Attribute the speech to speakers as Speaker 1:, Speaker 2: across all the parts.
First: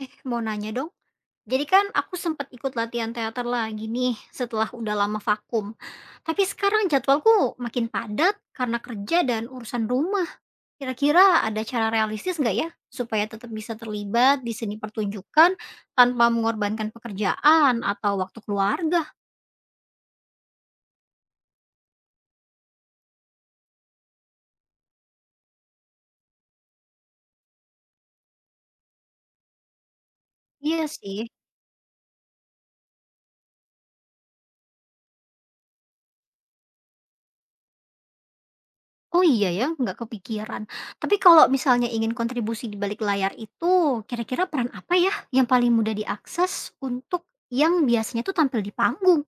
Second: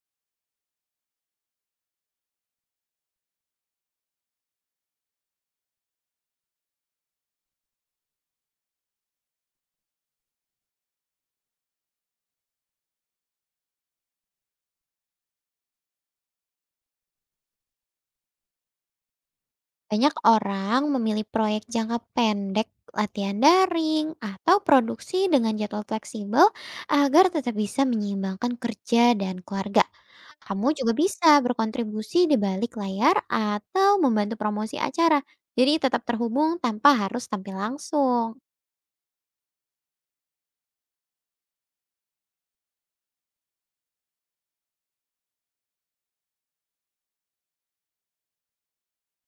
Speaker 1: Eh, mau nanya dong. Jadi kan aku sempat ikut latihan teater lagi nih setelah udah lama vakum. Tapi sekarang jadwalku makin padat karena kerja dan urusan rumah. Kira-kira ada cara realistis nggak ya supaya tetap bisa terlibat di seni pertunjukan tanpa mengorbankan pekerjaan atau waktu keluarga?
Speaker 2: Banyak orang memilih proyek jangka pendek, latihan daring, atau produksi dengan jadwal fleksibel agar tetap bisa menyeimbangkan kerja dan keluarga. Kamu
Speaker 1: Iya
Speaker 2: juga
Speaker 1: sih.
Speaker 2: bisa berkontribusi di balik layar atau membantu promosi acara, jadi tetap terhubung tanpa harus tampil langsung.
Speaker 1: Oh iya ya, nggak kepikiran. Tapi kalau misalnya ingin kontribusi di balik layar itu, kira-kira peran apa ya yang paling mudah diakses untuk yang biasanya tuh tampil di panggung?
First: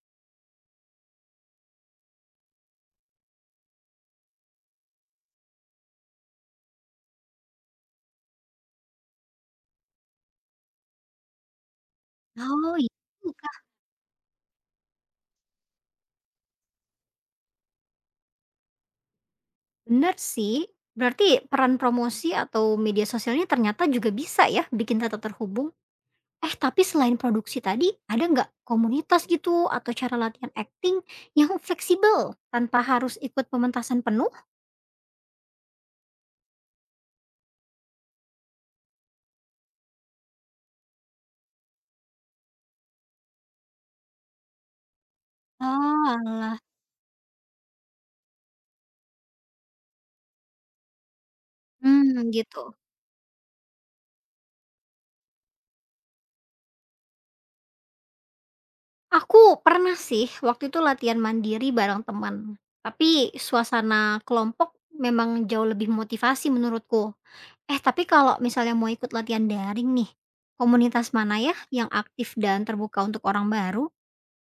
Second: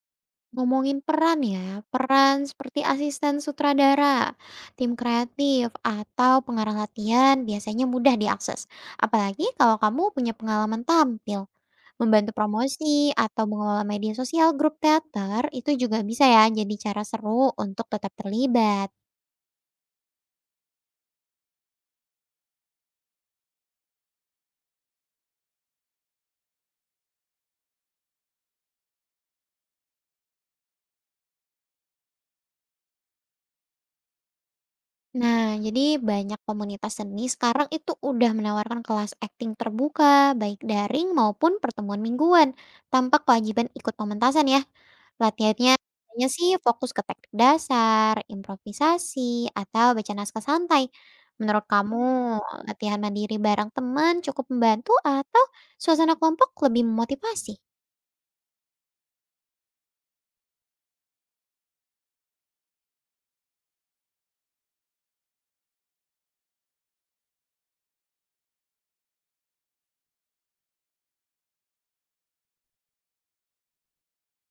Speaker 2: Ngomongin peran ya, peran seperti asisten sutradara, tim kreatif, atau pengarang latihan biasanya mudah diakses. Apalagi kalau kamu punya pengalaman tampil. Membantu
Speaker 1: Oh, iya
Speaker 2: promosi atau
Speaker 1: juga,
Speaker 2: mengelola media sosial grup teater itu juga bisa ya jadi cara seru untuk tetap terlibat.
Speaker 1: bener sih. Berarti peran promosi atau media sosialnya ternyata juga bisa ya bikin tetap terhubung. Eh, tapi selain produksi tadi, ada nggak komunitas gitu atau cara latihan acting yang fleksibel tanpa harus ikut pementasan penuh?
Speaker 2: Nah, jadi banyak komunitas seni sekarang itu udah menawarkan kelas akting terbuka, baik daring maupun pertemuan mingguan, tanpa kewajiban ikut pementasan ya. Latihannya
Speaker 1: Oh,
Speaker 2: hanya sih
Speaker 1: alah.
Speaker 2: fokus ke teknik dasar, improvisasi, atau baca naskah santai. Menurut kamu,
Speaker 1: Hmm, gitu.
Speaker 2: latihan mandiri bareng teman cukup membantu atau suasana kelompok lebih memotivasi?
Speaker 1: Aku pernah sih waktu itu latihan mandiri bareng teman, tapi suasana kelompok memang jauh lebih motivasi menurutku. Eh, tapi kalau misalnya mau ikut latihan daring nih, komunitas mana ya yang aktif dan terbuka untuk orang baru?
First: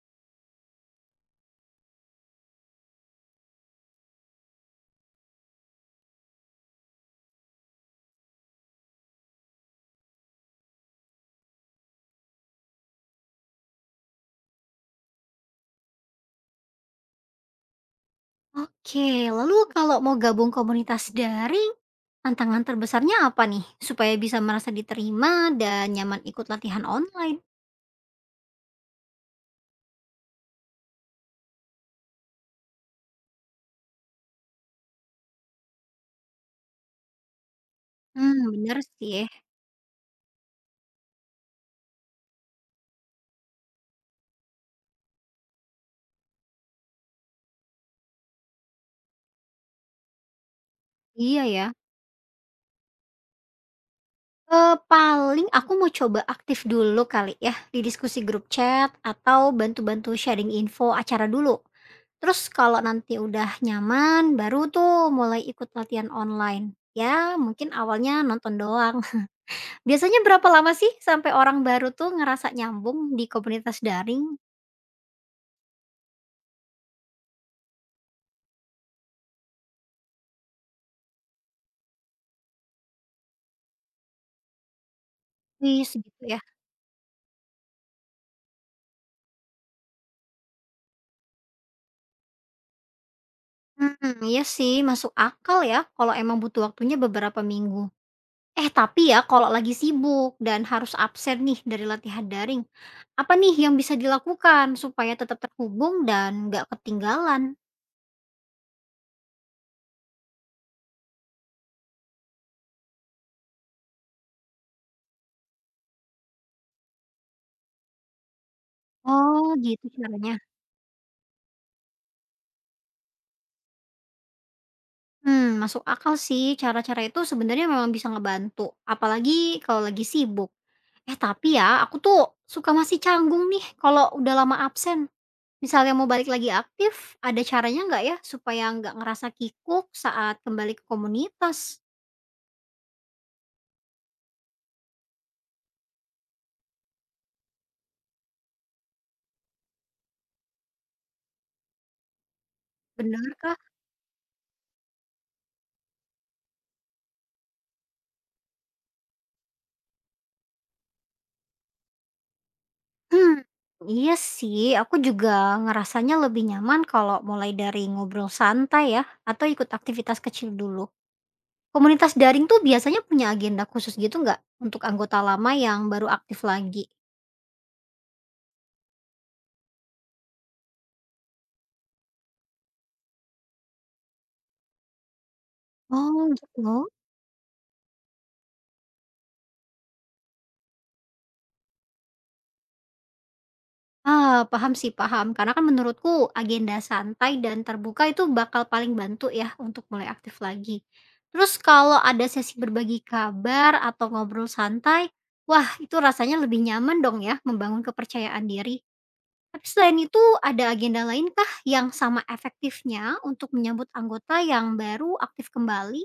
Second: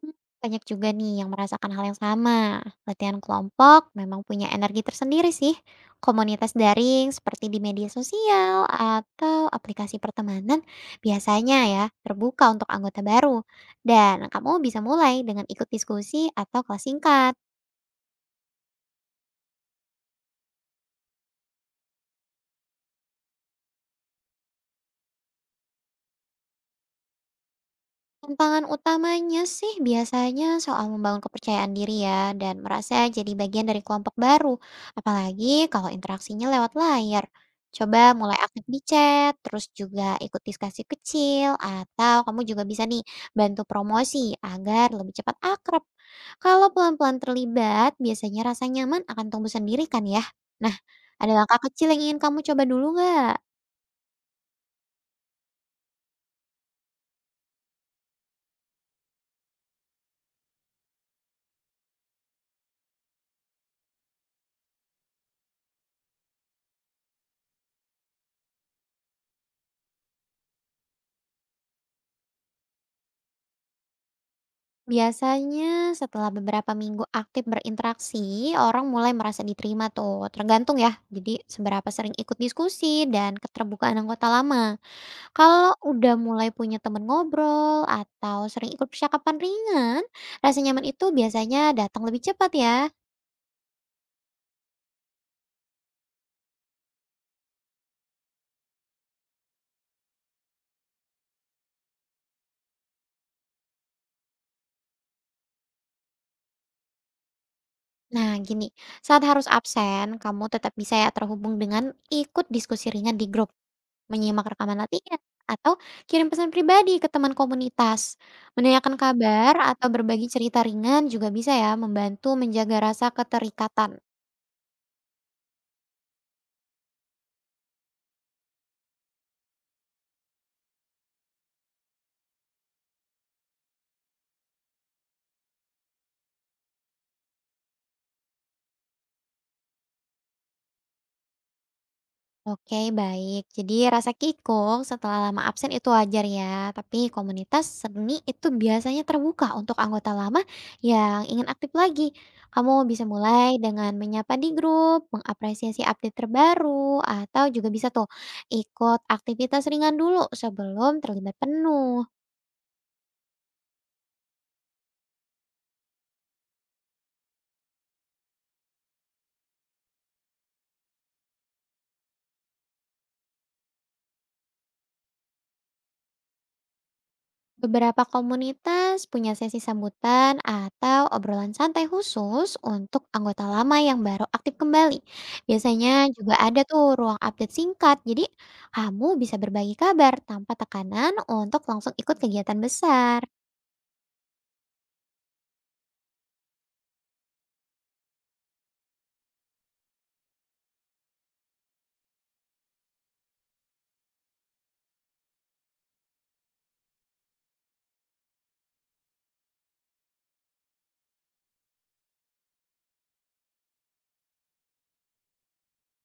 Speaker 2: Hmm, Banyak juga nih yang merasakan hal yang sama. Latihan kelompok memang punya energi tersendiri sih. Komunitas daring seperti di media sosial atau aplikasi pertemanan biasanya ya terbuka untuk anggota baru. Dan kamu bisa mulai dengan ikut diskusi atau kelas singkat.
Speaker 1: Oke, lalu kalau mau gabung komunitas daring, tantangan terbesarnya apa nih supaya bisa merasa diterima dan nyaman ikut latihan online?
Speaker 2: Tantangan utamanya sih biasanya soal membangun kepercayaan diri ya, dan merasa jadi bagian dari kelompok baru. Apalagi kalau interaksinya lewat layar. Coba mulai
Speaker 1: Hmm,
Speaker 2: aktif
Speaker 1: bener
Speaker 2: di
Speaker 1: sih.
Speaker 2: chat, terus juga ikut diskusi kecil, atau kamu juga bisa nih bantu promosi agar lebih cepat akrab. Kalau pelan-pelan terlibat, biasanya rasa nyaman akan tumbuh sendiri kan ya. Nah, ada
Speaker 1: Iya
Speaker 2: langkah
Speaker 1: ya.
Speaker 2: kecil yang ingin kamu coba dulu nggak?
Speaker 1: Paling aku mau coba aktif dulu kali ya, di diskusi grup chat atau bantu-bantu sharing info acara dulu. Terus kalau nanti udah nyaman, baru tuh mulai ikut latihan online. Ya mungkin awalnya nonton doang. Biasanya berapa lama sih sampai orang baru tuh ngerasa nyambung di komunitas daring?
Speaker 2: Biasanya setelah beberapa minggu aktif berinteraksi, orang mulai merasa diterima tuh, tergantung ya. Jadi seberapa sering ikut diskusi dan keterbukaan anggota lama. Kalau
Speaker 1: Wih
Speaker 2: udah
Speaker 1: segitu ya?
Speaker 2: mulai punya temen ngobrol atau sering ikut percakapan ringan, rasa nyaman itu biasanya datang lebih cepat ya.
Speaker 1: Hmm, iya sih masuk akal ya kalau emang butuh waktunya beberapa minggu. Eh tapi ya kalau lagi sibuk dan harus absen nih dari latihan daring, apa nih yang bisa dilakukan supaya tetap terhubung dan nggak ketinggalan?
Speaker 2: Nah gini, saat harus absen, kamu tetap bisa ya terhubung dengan ikut diskusi ringan di grup. Menyimak rekaman latihan, atau kirim pesan pribadi ke teman komunitas. Menanyakan kabar
Speaker 1: Oh, gitu
Speaker 2: atau berbagi
Speaker 1: caranya.
Speaker 2: cerita ringan juga bisa ya membantu menjaga rasa keterikatan.
Speaker 1: Hmm, masuk akal sih. Cara-cara itu sebenarnya memang bisa ngebantu, apalagi kalau lagi sibuk. Eh, tapi ya, aku tuh suka masih canggung nih kalau udah lama absen. Misalnya mau balik lagi aktif, ada caranya nggak ya supaya nggak ngerasa kikuk saat kembali ke komunitas?
Speaker 2: Oke, baik. Jadi rasa kikuk setelah lama absen itu wajar ya, tapi komunitas seni itu biasanya terbuka untuk anggota lama yang ingin aktif lagi. Kamu bisa
Speaker 1: Bener kah?
Speaker 2: mulai dengan menyapa di grup, mengapresiasi update terbaru, atau juga bisa tuh ikut aktivitas ringan dulu sebelum terlibat penuh.
Speaker 1: Hmm, iya sih, aku juga ngerasanya lebih nyaman kalau mulai dari ngobrol santai ya, atau ikut aktivitas kecil dulu. Komunitas daring tuh biasanya punya agenda khusus gitu nggak, untuk anggota lama yang baru aktif lagi?
Speaker 2: Beberapa komunitas punya sesi sambutan atau obrolan santai khusus untuk anggota lama yang baru aktif kembali. Biasanya
Speaker 1: Oh
Speaker 2: juga ada
Speaker 1: gitu?
Speaker 2: tuh ruang update singkat, jadi kamu bisa berbagi kabar tanpa tekanan untuk langsung ikut kegiatan besar.
Speaker 1: Ah, paham sih paham, karena kan menurutku agenda santai dan terbuka itu bakal paling bantu ya, untuk mulai aktif lagi. Terus kalau ada sesi berbagi kabar atau ngobrol santai, wah itu rasanya lebih nyaman dong ya, membangun kepercayaan diri. Tapi selain itu ada agenda lainkah yang sama efektifnya untuk menyambut anggota yang baru aktif kembali?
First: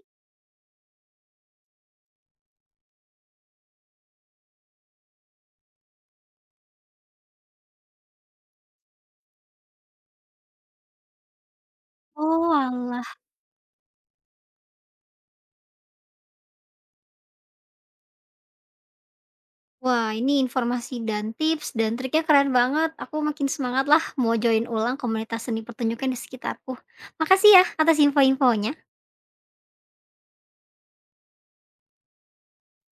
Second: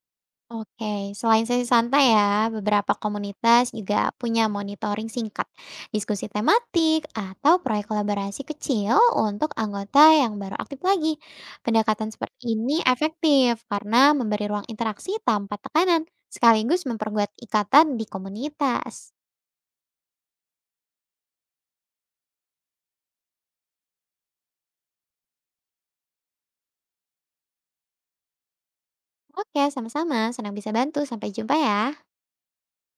Speaker 2: Oke, selain sesi santai ya, beberapa komunitas juga punya monitoring singkat, diskusi tematik, atau proyek kolaborasi kecil untuk anggota yang baru aktif lagi. Pendekatan
Speaker 1: Oh
Speaker 2: seperti ini
Speaker 1: oalah.
Speaker 2: efektif karena memberi ruang interaksi tanpa tekanan, sekaligus memperkuat ikatan di komunitas.
Speaker 1: Wah, ini informasi dan tips dan triknya keren banget. Aku makin semangat lah mau join ulang komunitas seni pertunjukan di sekitarku. Makasih ya atas info-infonya.
Speaker 2: Oke, sama-sama. Senang bisa bantu. Sampai jumpa ya.